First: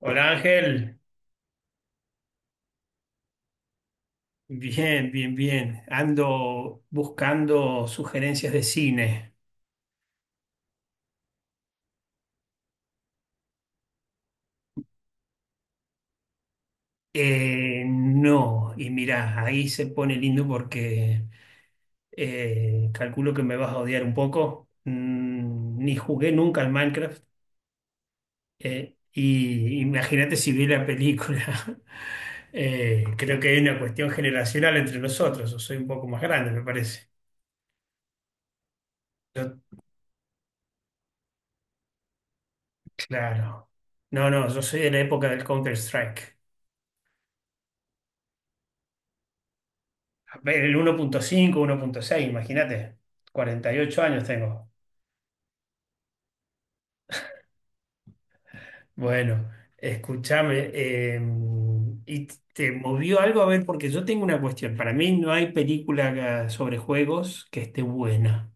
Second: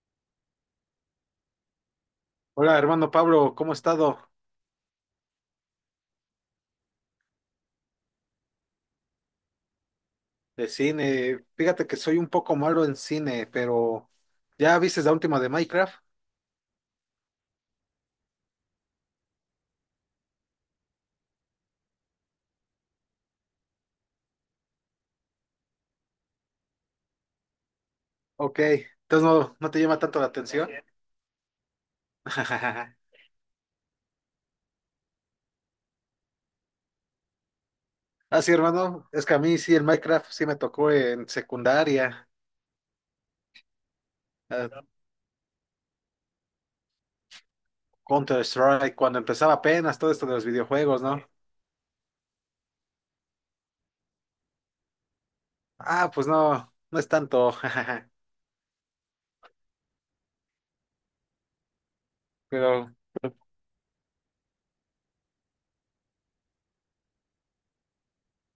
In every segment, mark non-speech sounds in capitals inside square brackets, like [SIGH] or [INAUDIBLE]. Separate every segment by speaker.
Speaker 1: Hola Ángel,
Speaker 2: Hola, hermano Pablo, ¿cómo ha estado
Speaker 1: bien, bien, bien. Ando buscando sugerencias de cine.
Speaker 2: de cine? Fíjate que soy un poco malo en cine, pero ¿ya viste la última de Minecraft?
Speaker 1: No, y mirá, ahí se pone lindo porque calculo que me vas a odiar un poco. Ni jugué nunca al Minecraft.
Speaker 2: Ok, entonces no
Speaker 1: Y
Speaker 2: te llama tanto la
Speaker 1: imagínate si vi
Speaker 2: atención.
Speaker 1: la película. [LAUGHS]
Speaker 2: [LAUGHS]
Speaker 1: Creo que hay una cuestión generacional entre nosotros. Yo soy un poco más grande, me parece.
Speaker 2: Ah, sí, hermano, es que a
Speaker 1: Yo,
Speaker 2: mí sí, el Minecraft sí me tocó en secundaria.
Speaker 1: claro. No, no, yo soy de la época del Counter-Strike.
Speaker 2: Counter Strike, cuando empezaba apenas todo esto de
Speaker 1: A
Speaker 2: los
Speaker 1: ver, el uno
Speaker 2: videojuegos,
Speaker 1: punto
Speaker 2: ¿no?
Speaker 1: cinco, 1.6, imagínate. 48 años tengo.
Speaker 2: Ah, pues no, no es tanto. [LAUGHS]
Speaker 1: Bueno, escúchame. ¿Y te
Speaker 2: Pero
Speaker 1: movió algo? A ver, porque yo tengo una cuestión. Para mí no hay película sobre juegos que esté buena.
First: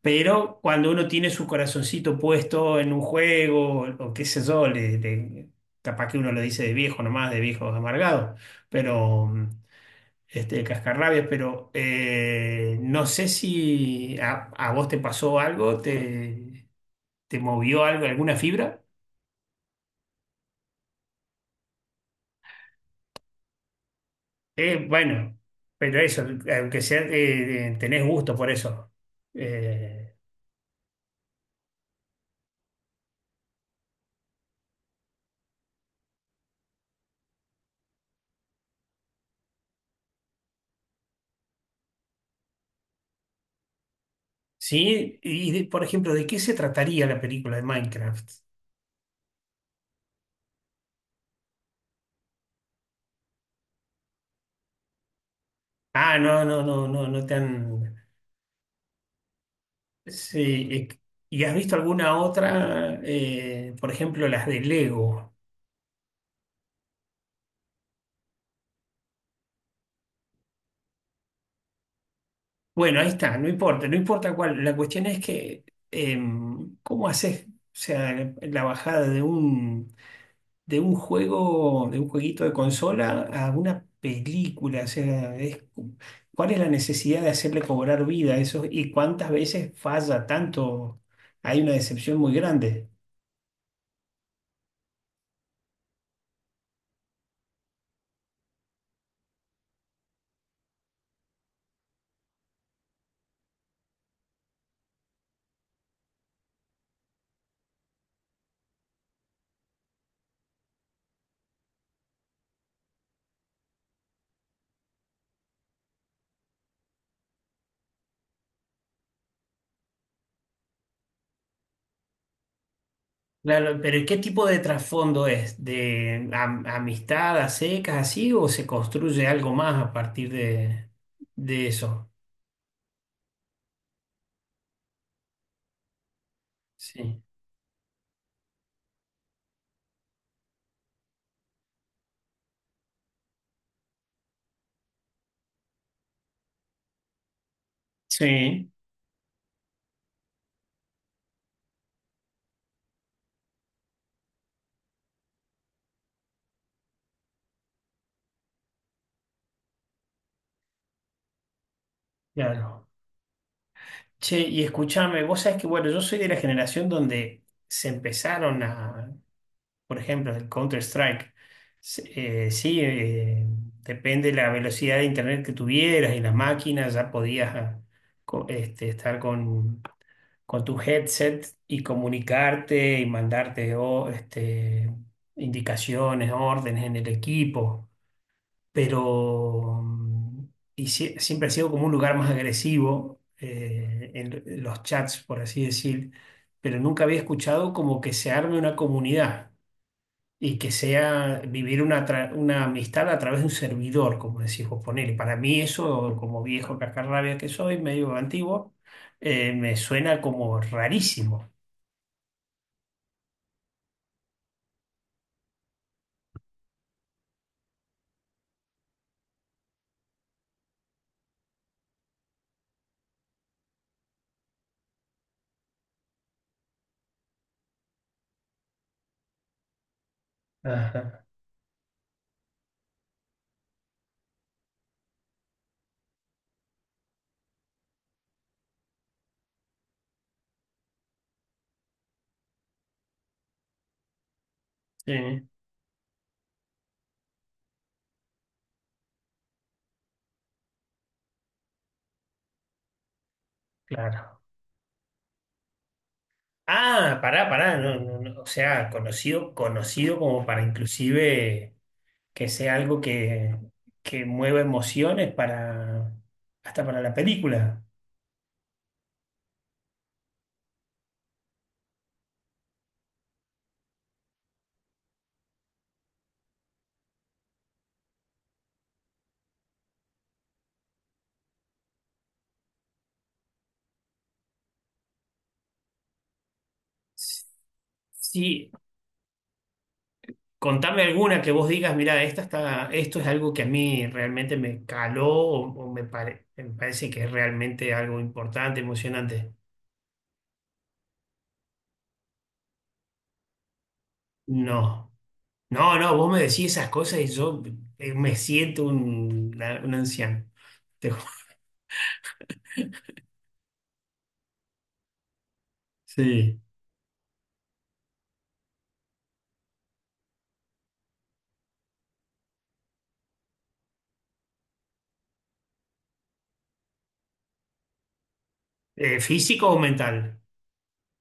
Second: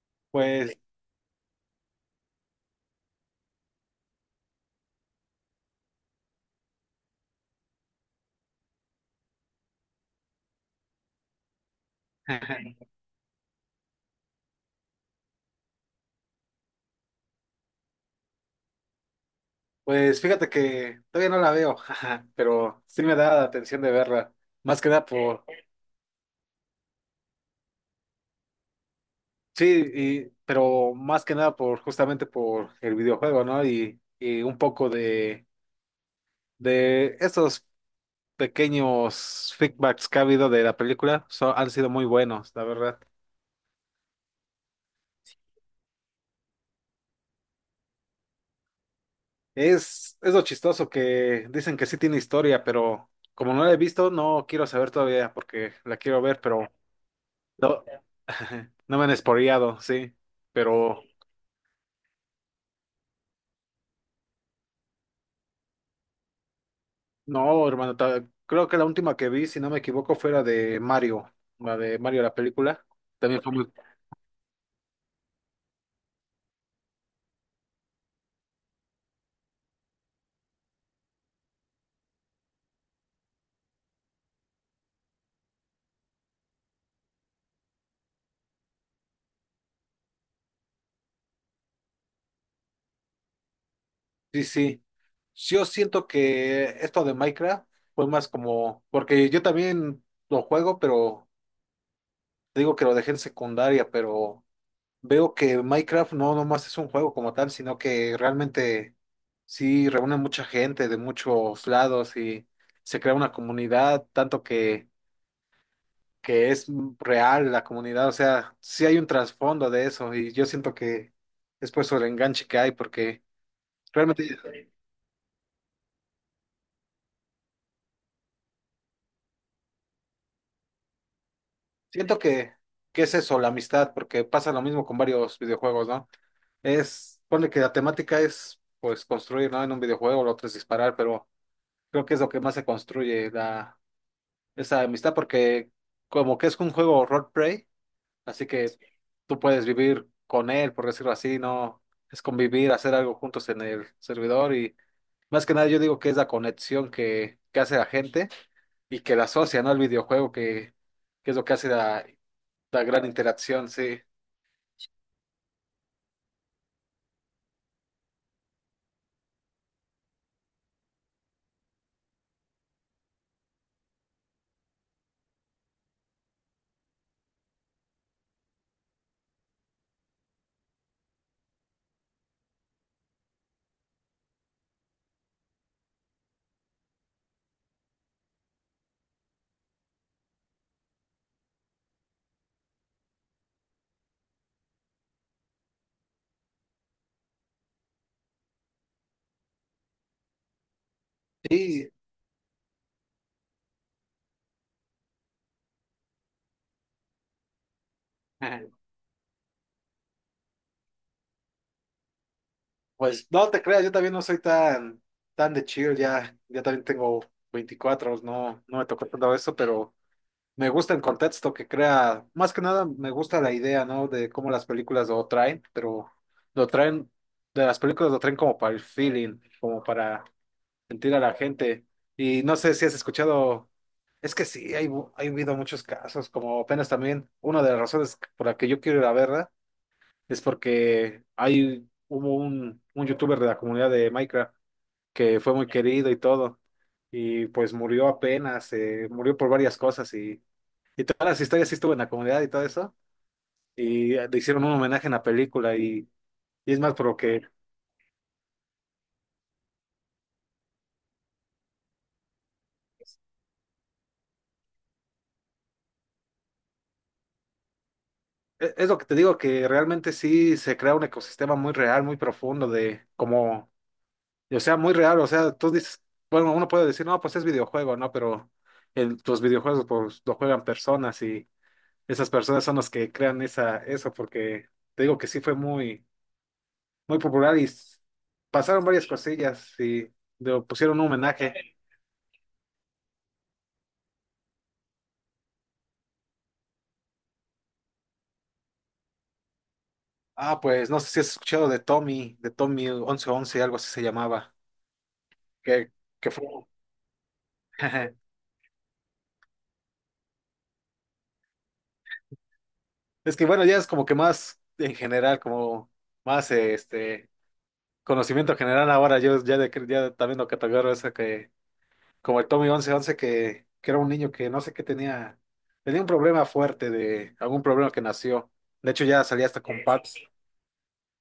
Speaker 1: Pero
Speaker 2: pues,
Speaker 1: cuando uno tiene su corazoncito puesto en un juego, o qué sé yo, capaz que uno lo dice de viejo nomás, de viejo amargado. Pero. El cascarrabias, pero
Speaker 2: [LAUGHS]
Speaker 1: no sé si a vos te pasó algo, te movió algo, alguna fibra.
Speaker 2: pues fíjate que todavía no la veo. [LAUGHS] Pero sí me da la atención de verla, más que nada
Speaker 1: Bueno,
Speaker 2: por...
Speaker 1: pero eso, aunque sea, tenés gusto por eso.
Speaker 2: Sí,
Speaker 1: Eh,
Speaker 2: pero más que nada por justamente por el videojuego, ¿no? Y un poco de esos pequeños feedbacks que ha habido de la película, han sido muy buenos, la verdad.
Speaker 1: sí, por ejemplo, ¿de qué se trataría la película de Minecraft?
Speaker 2: Es lo chistoso que dicen que sí tiene historia, pero como no la he visto, no quiero saber todavía porque la
Speaker 1: Ah,
Speaker 2: quiero ver,
Speaker 1: no, no,
Speaker 2: pero
Speaker 1: no, no, no te
Speaker 2: no,
Speaker 1: han...
Speaker 2: [LAUGHS] no me han spoileado, sí.
Speaker 1: Sí,
Speaker 2: Pero
Speaker 1: ¿y has visto alguna otra? Por ejemplo, las de Lego.
Speaker 2: no, hermano, creo que la última que vi, si no me equivoco, fue la de Mario, la de Mario la película.
Speaker 1: Bueno, ahí está,
Speaker 2: También
Speaker 1: no
Speaker 2: fue muy...
Speaker 1: importa, no importa cuál. La cuestión es que, ¿cómo haces? O sea, la bajada de un juego, de un jueguito de consola a una película. O sea, ¿cuál es la necesidad de hacerle cobrar vida a eso? ¿Y cuántas veces falla tanto? Hay una decepción muy grande.
Speaker 2: Sí, sí. Yo siento que esto de Minecraft fue más como, porque yo también lo juego, pero te digo que lo dejé en secundaria, pero veo que Minecraft no nomás es un juego como tal, sino que realmente sí reúne mucha gente de muchos lados y se crea una comunidad, tanto que es real la comunidad, o sea, sí hay un trasfondo de eso y yo siento que es por eso el enganche que hay, porque
Speaker 1: Claro, pero ¿qué
Speaker 2: realmente
Speaker 1: tipo de trasfondo es? ¿De amistad a secas así o se construye algo más a partir de eso?
Speaker 2: siento que es eso, la amistad, porque pasa lo mismo con varios videojuegos, ¿no? Es,
Speaker 1: Sí.
Speaker 2: pone que la temática es, pues, construir, ¿no? En un videojuego, lo otro es disparar, pero creo que es lo que más se construye, la, esa amistad, porque como que es un juego roleplay. Así
Speaker 1: Sí,
Speaker 2: que tú puedes vivir con él, por decirlo así, ¿no? Es convivir, hacer algo juntos en el servidor y más que nada yo digo que es la conexión que hace la gente y que la asocia, ¿no? Al videojuego, que es lo que hace la, la
Speaker 1: claro.
Speaker 2: gran interacción, sí.
Speaker 1: Che, y escúchame, vos sabés que, bueno, yo soy de la generación donde se empezaron a, por ejemplo, el Counter-Strike. Sí, depende de la velocidad de internet que tuvieras y las máquinas, ya podías estar con tu headset y comunicarte y mandarte o, indicaciones, órdenes en el equipo. Pero siempre ha sido como un lugar más agresivo en los chats, por así decir, pero nunca había escuchado como que se arme una comunidad y que sea vivir
Speaker 2: Y
Speaker 1: una amistad a través de un servidor, como decís vos, ponele. Para mí eso, como viejo cascarrabia que soy, medio antiguo, me suena como rarísimo.
Speaker 2: pues no te creas, yo también no soy tan, tan de chill, ya, ya también tengo veinticuatro. No, no me tocó tanto eso, pero... Me gusta el contexto que crea, más que nada me gusta la idea, ¿no? De cómo las películas lo traen, pero lo traen, de las películas lo traen como para el feeling, como para sentir a
Speaker 1: Ajá.
Speaker 2: la gente. Y no sé si has escuchado, es que sí, hay, hay habido muchos casos, como apenas también, una de las razones por la que yo quiero ir a verla es porque hay, hubo un youtuber de la comunidad de Minecraft
Speaker 1: Sí,
Speaker 2: que fue muy querido y todo, y pues murió apenas, murió por varias cosas y todas las historias sí estuvo en la comunidad y todo eso. Y
Speaker 1: claro.
Speaker 2: le hicieron un homenaje en la película y es más por lo
Speaker 1: Ah,
Speaker 2: que...
Speaker 1: pará, pará, no, no, no, o sea, conocido, conocido como para inclusive que sea algo que, mueva emociones para, hasta para la película.
Speaker 2: Es lo que te digo, que realmente sí se crea un ecosistema muy real, muy profundo de como... O sea, muy real, o sea, tú dices... Bueno, uno puede decir, no, pues es videojuego, ¿no? Pero el, los videojuegos pues lo juegan personas y esas personas son las que crean esa, eso porque te digo que sí fue muy, muy popular y
Speaker 1: Sí,
Speaker 2: pasaron varias cosillas y le pusieron
Speaker 1: contame
Speaker 2: un
Speaker 1: alguna que vos
Speaker 2: homenaje.
Speaker 1: digas, mira, esto es algo que a mí realmente me caló o me parece que es realmente algo importante, emocionante.
Speaker 2: Ah, pues no sé si has escuchado de Tommy once once algo así se llamaba,
Speaker 1: No,
Speaker 2: que,
Speaker 1: no, no,
Speaker 2: que
Speaker 1: vos me
Speaker 2: fue...
Speaker 1: decís esas cosas y yo
Speaker 2: [LAUGHS]
Speaker 1: me siento un anciano. Te ju-
Speaker 2: Es que bueno, ya es como que más en general, como más
Speaker 1: Sí.
Speaker 2: este conocimiento general ahora, yo ya, de, ya también lo categorizo eso que, como el Tommy once once que era un niño que no sé qué tenía, tenía un problema fuerte de algún problema que nació. De hecho, ya salía hasta
Speaker 1: ¿Físico o
Speaker 2: con Pax.
Speaker 1: mental?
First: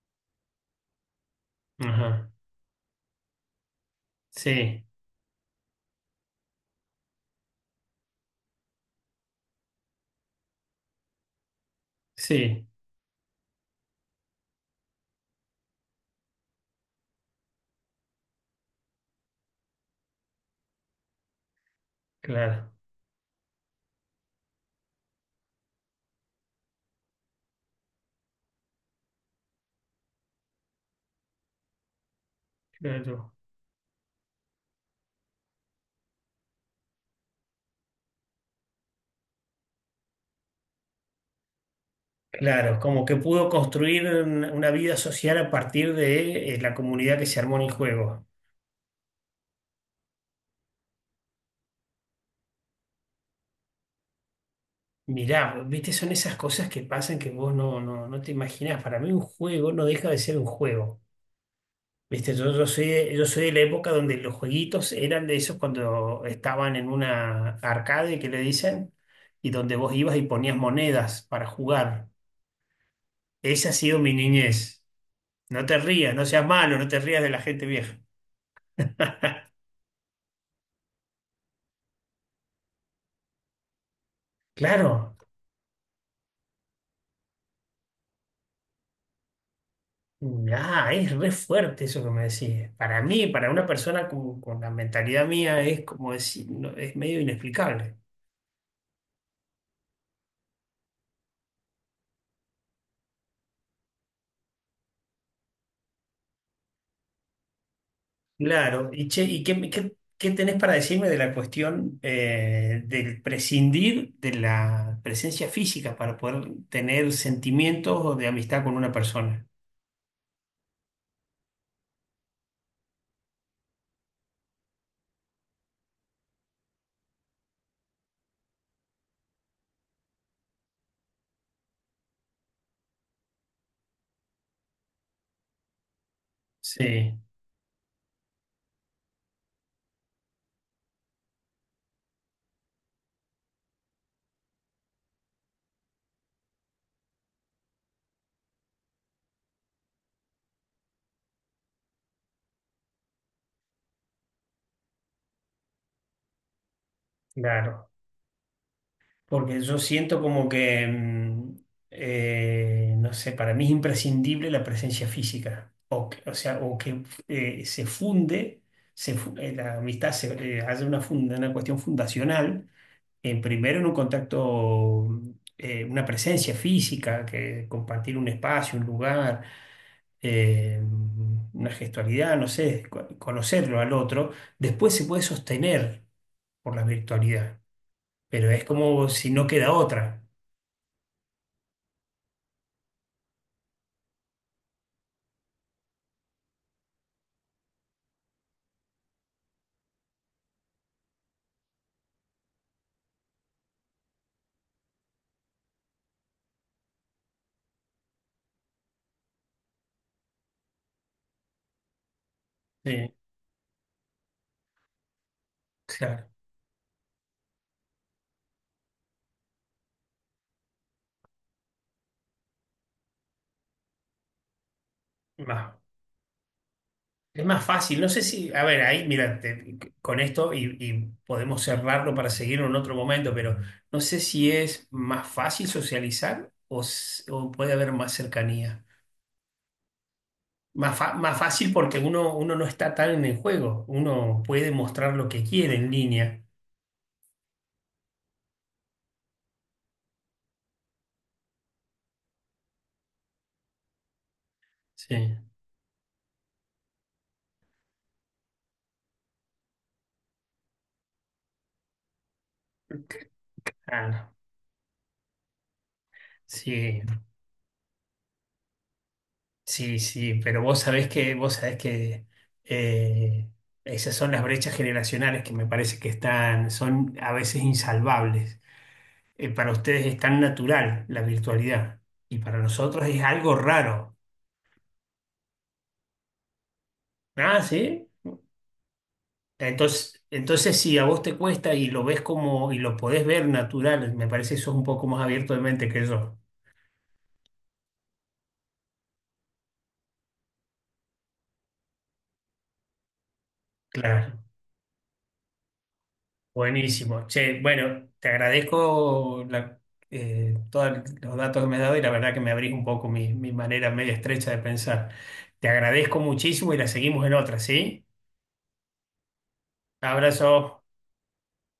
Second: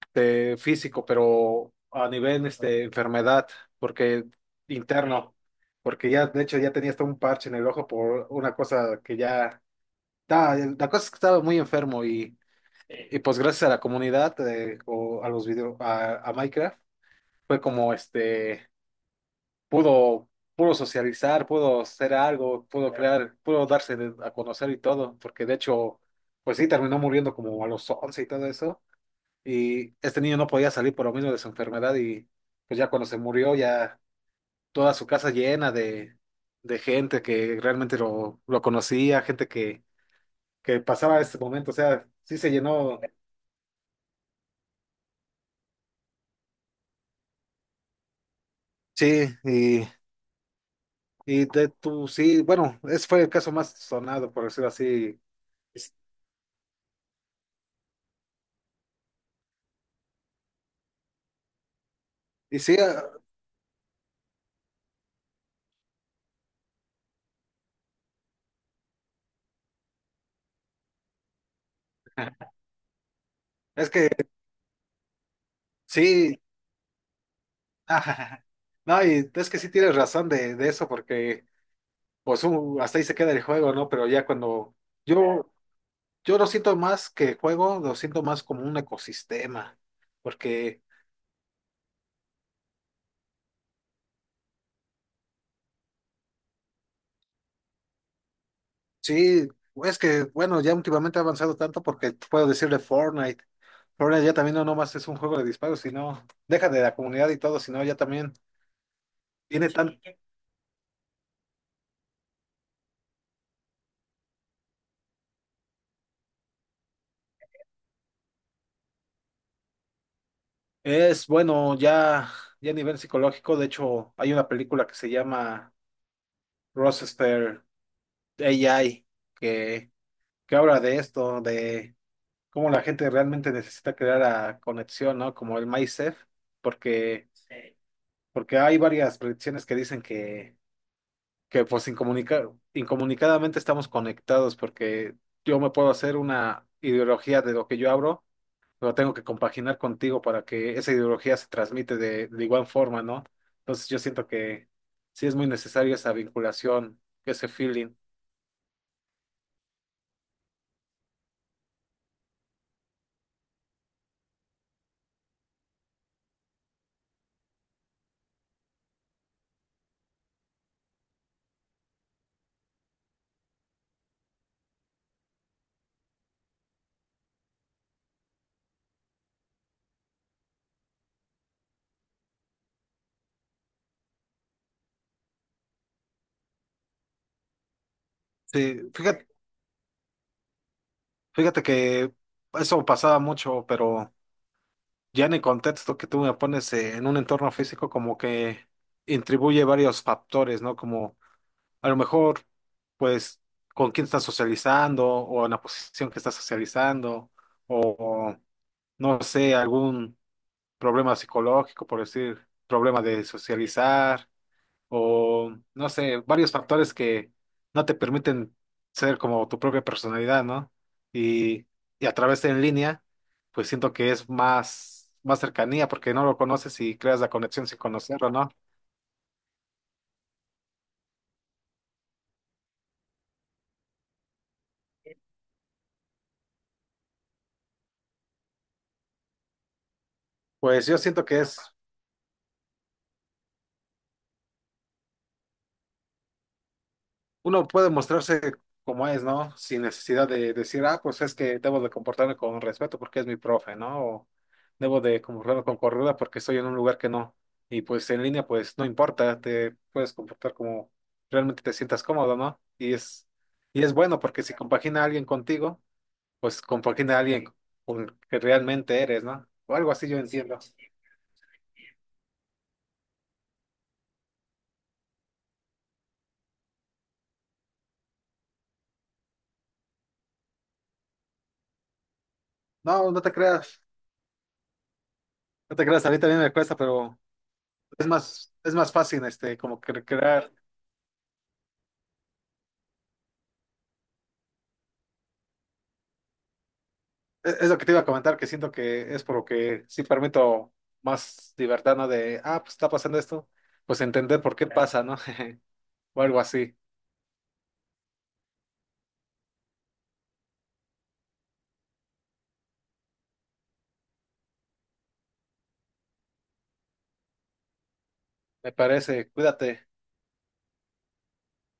Speaker 2: Este, físico, pero a
Speaker 1: Ajá.
Speaker 2: nivel este, enfermedad, porque
Speaker 1: Sí,
Speaker 2: interno, porque ya, de hecho, ya tenía hasta un parche en el ojo por una cosa que ya, la cosa es que estaba muy enfermo
Speaker 1: sí,
Speaker 2: y pues gracias a la comunidad o a los videos, a Minecraft, fue como este, pudo, pudo socializar, pudo hacer algo,
Speaker 1: claro,
Speaker 2: pudo crear, pudo darse a conocer y todo, porque de hecho, pues sí, terminó muriendo como a los 11 y todo eso y este niño no podía salir por lo mismo de su enfermedad y pues ya cuando se
Speaker 1: claro.
Speaker 2: murió ya toda su casa llena de gente que realmente lo conocía, gente que pasaba este momento, o sea, sí se
Speaker 1: Claro,
Speaker 2: llenó.
Speaker 1: como que pudo construir una vida social a partir de la comunidad que se armó en el juego.
Speaker 2: Sí, y de tu, sí, bueno, ese fue el caso más sonado, por decirlo así,
Speaker 1: Mirá, viste, son esas cosas que pasan que vos no, no, no te imaginás. Para mí un juego no deja de ser un juego. Viste,
Speaker 2: y sí,
Speaker 1: yo soy de la época donde los jueguitos eran de esos cuando estaban en una arcade que le dicen, y donde vos ibas y ponías monedas para jugar.
Speaker 2: ah,
Speaker 1: Esa ha
Speaker 2: es
Speaker 1: sido
Speaker 2: que
Speaker 1: mi niñez. No te rías, no
Speaker 2: sí.
Speaker 1: seas malo, no te rías de la gente vieja.
Speaker 2: [LAUGHS] No, y es que sí tienes razón de eso porque pues hasta ahí se queda el juego, ¿no? Pero ya cuando...
Speaker 1: Claro.
Speaker 2: Yo, yo lo siento más que juego, lo siento más como un ecosistema, porque
Speaker 1: Ah, es re fuerte eso que me decís. Para mí, para una persona con la mentalidad mía, es como decir, no, es medio inexplicable.
Speaker 2: sí, es que, bueno, ya últimamente ha avanzado tanto porque puedo decirle Fortnite. Fortnite ya también no nomás es un juego de disparos, sino, deja de la comunidad y todo, sino ya también
Speaker 1: Claro, y che, ¿y qué,
Speaker 2: tiene
Speaker 1: qué,
Speaker 2: tan...
Speaker 1: qué tenés para decirme de la cuestión del prescindir de la presencia física para poder tener sentimientos de amistad con una persona?
Speaker 2: Es bueno, ya, ya a nivel psicológico, de hecho, hay una película que se llama Rochester AI, que, que habla de esto, cómo la gente realmente necesita crear la conexión, ¿no? Como el MySafe,
Speaker 1: Sí,
Speaker 2: porque, sí. Porque hay varias predicciones que dicen que pues incomunicadamente estamos conectados, porque yo me puedo hacer una ideología de lo que yo abro, pero tengo que compaginar contigo para que esa ideología se transmite de igual forma, ¿no? Entonces yo siento que sí es muy necesaria esa vinculación, ese
Speaker 1: claro.
Speaker 2: feeling.
Speaker 1: Porque yo siento como que, no sé, para mí es imprescindible la presencia física. O sea, o que se funde, la amistad se hace una cuestión fundacional, en primero en un contacto, una presencia física, que compartir un espacio, un lugar, eh, una gestualidad, no sé, conocerlo al otro. Después se puede sostener por la virtualidad, pero es
Speaker 2: Sí,
Speaker 1: como
Speaker 2: fíjate,
Speaker 1: si no queda otra.
Speaker 2: fíjate que eso pasaba mucho, pero... Ya en el contexto que tú me pones en un entorno físico, como que intribuye varios factores, ¿no? Como a lo mejor, pues, con quién estás socializando o en la posición que estás socializando o, no sé, algún problema psicológico, por decir, problema
Speaker 1: Sí,
Speaker 2: de socializar o no sé,
Speaker 1: claro.
Speaker 2: varios factores que no te permiten ser como tu propia personalidad, ¿no? Y, y a través de en línea, pues siento que es más, más
Speaker 1: Más-
Speaker 2: cercanía porque no lo conoces y creas la
Speaker 1: es más
Speaker 2: conexión sin
Speaker 1: fácil. No sé
Speaker 2: conocerlo, ¿no?
Speaker 1: si, a ver, ahí, mira, con esto y podemos cerrarlo para seguir en otro momento, pero no sé si es más fácil socializar o puede haber más cercanía.
Speaker 2: Pues yo siento
Speaker 1: Más
Speaker 2: que es
Speaker 1: fácil porque uno no está tan en el juego. Uno puede mostrar lo que quiere en línea.
Speaker 2: uno puede mostrarse como es, ¿no? Sin necesidad de decir, ah, pues es que debo de comportarme con respeto porque es mi profe, ¿no? O debo de
Speaker 1: Sí.
Speaker 2: comportarme con cordura porque estoy en un lugar que no. Y pues en línea, pues no importa, te puedes comportar como realmente te sientas cómodo, ¿no? Y es
Speaker 1: Ah,
Speaker 2: bueno
Speaker 1: no.
Speaker 2: porque si compagina a alguien contigo, pues
Speaker 1: Sí.
Speaker 2: compagina a alguien con el que realmente eres, ¿no? O algo
Speaker 1: Sí,
Speaker 2: así yo
Speaker 1: sí,
Speaker 2: entiendo.
Speaker 1: pero vos sabés que eh, esas son las brechas generacionales que me parece que están, son a veces insalvables. Para ustedes es tan natural la virtualidad y para
Speaker 2: No,
Speaker 1: nosotros
Speaker 2: no
Speaker 1: es
Speaker 2: te
Speaker 1: algo
Speaker 2: creas,
Speaker 1: raro.
Speaker 2: no te creas, a mí también me cuesta, pero
Speaker 1: Ah, sí.
Speaker 2: es más fácil, este, como que
Speaker 1: Entonces,
Speaker 2: crear.
Speaker 1: entonces si a vos te cuesta y lo ves como, y lo podés ver natural, me parece que sos un poco más abierto de mente que yo.
Speaker 2: Es lo que te iba a comentar, que siento que es por lo que sí permito más libertad, ¿no? De, ah, pues está pasando esto, pues entender
Speaker 1: Claro.
Speaker 2: por qué pasa, ¿no? [LAUGHS] O algo así.
Speaker 1: Buenísimo. Che, bueno, te agradezco todos los datos que me has dado y la verdad que me abrís un poco mi manera media estrecha de pensar. Te agradezco muchísimo y la seguimos en otra, ¿sí?
Speaker 2: Me parece, cuídate.
Speaker 1: Abrazo.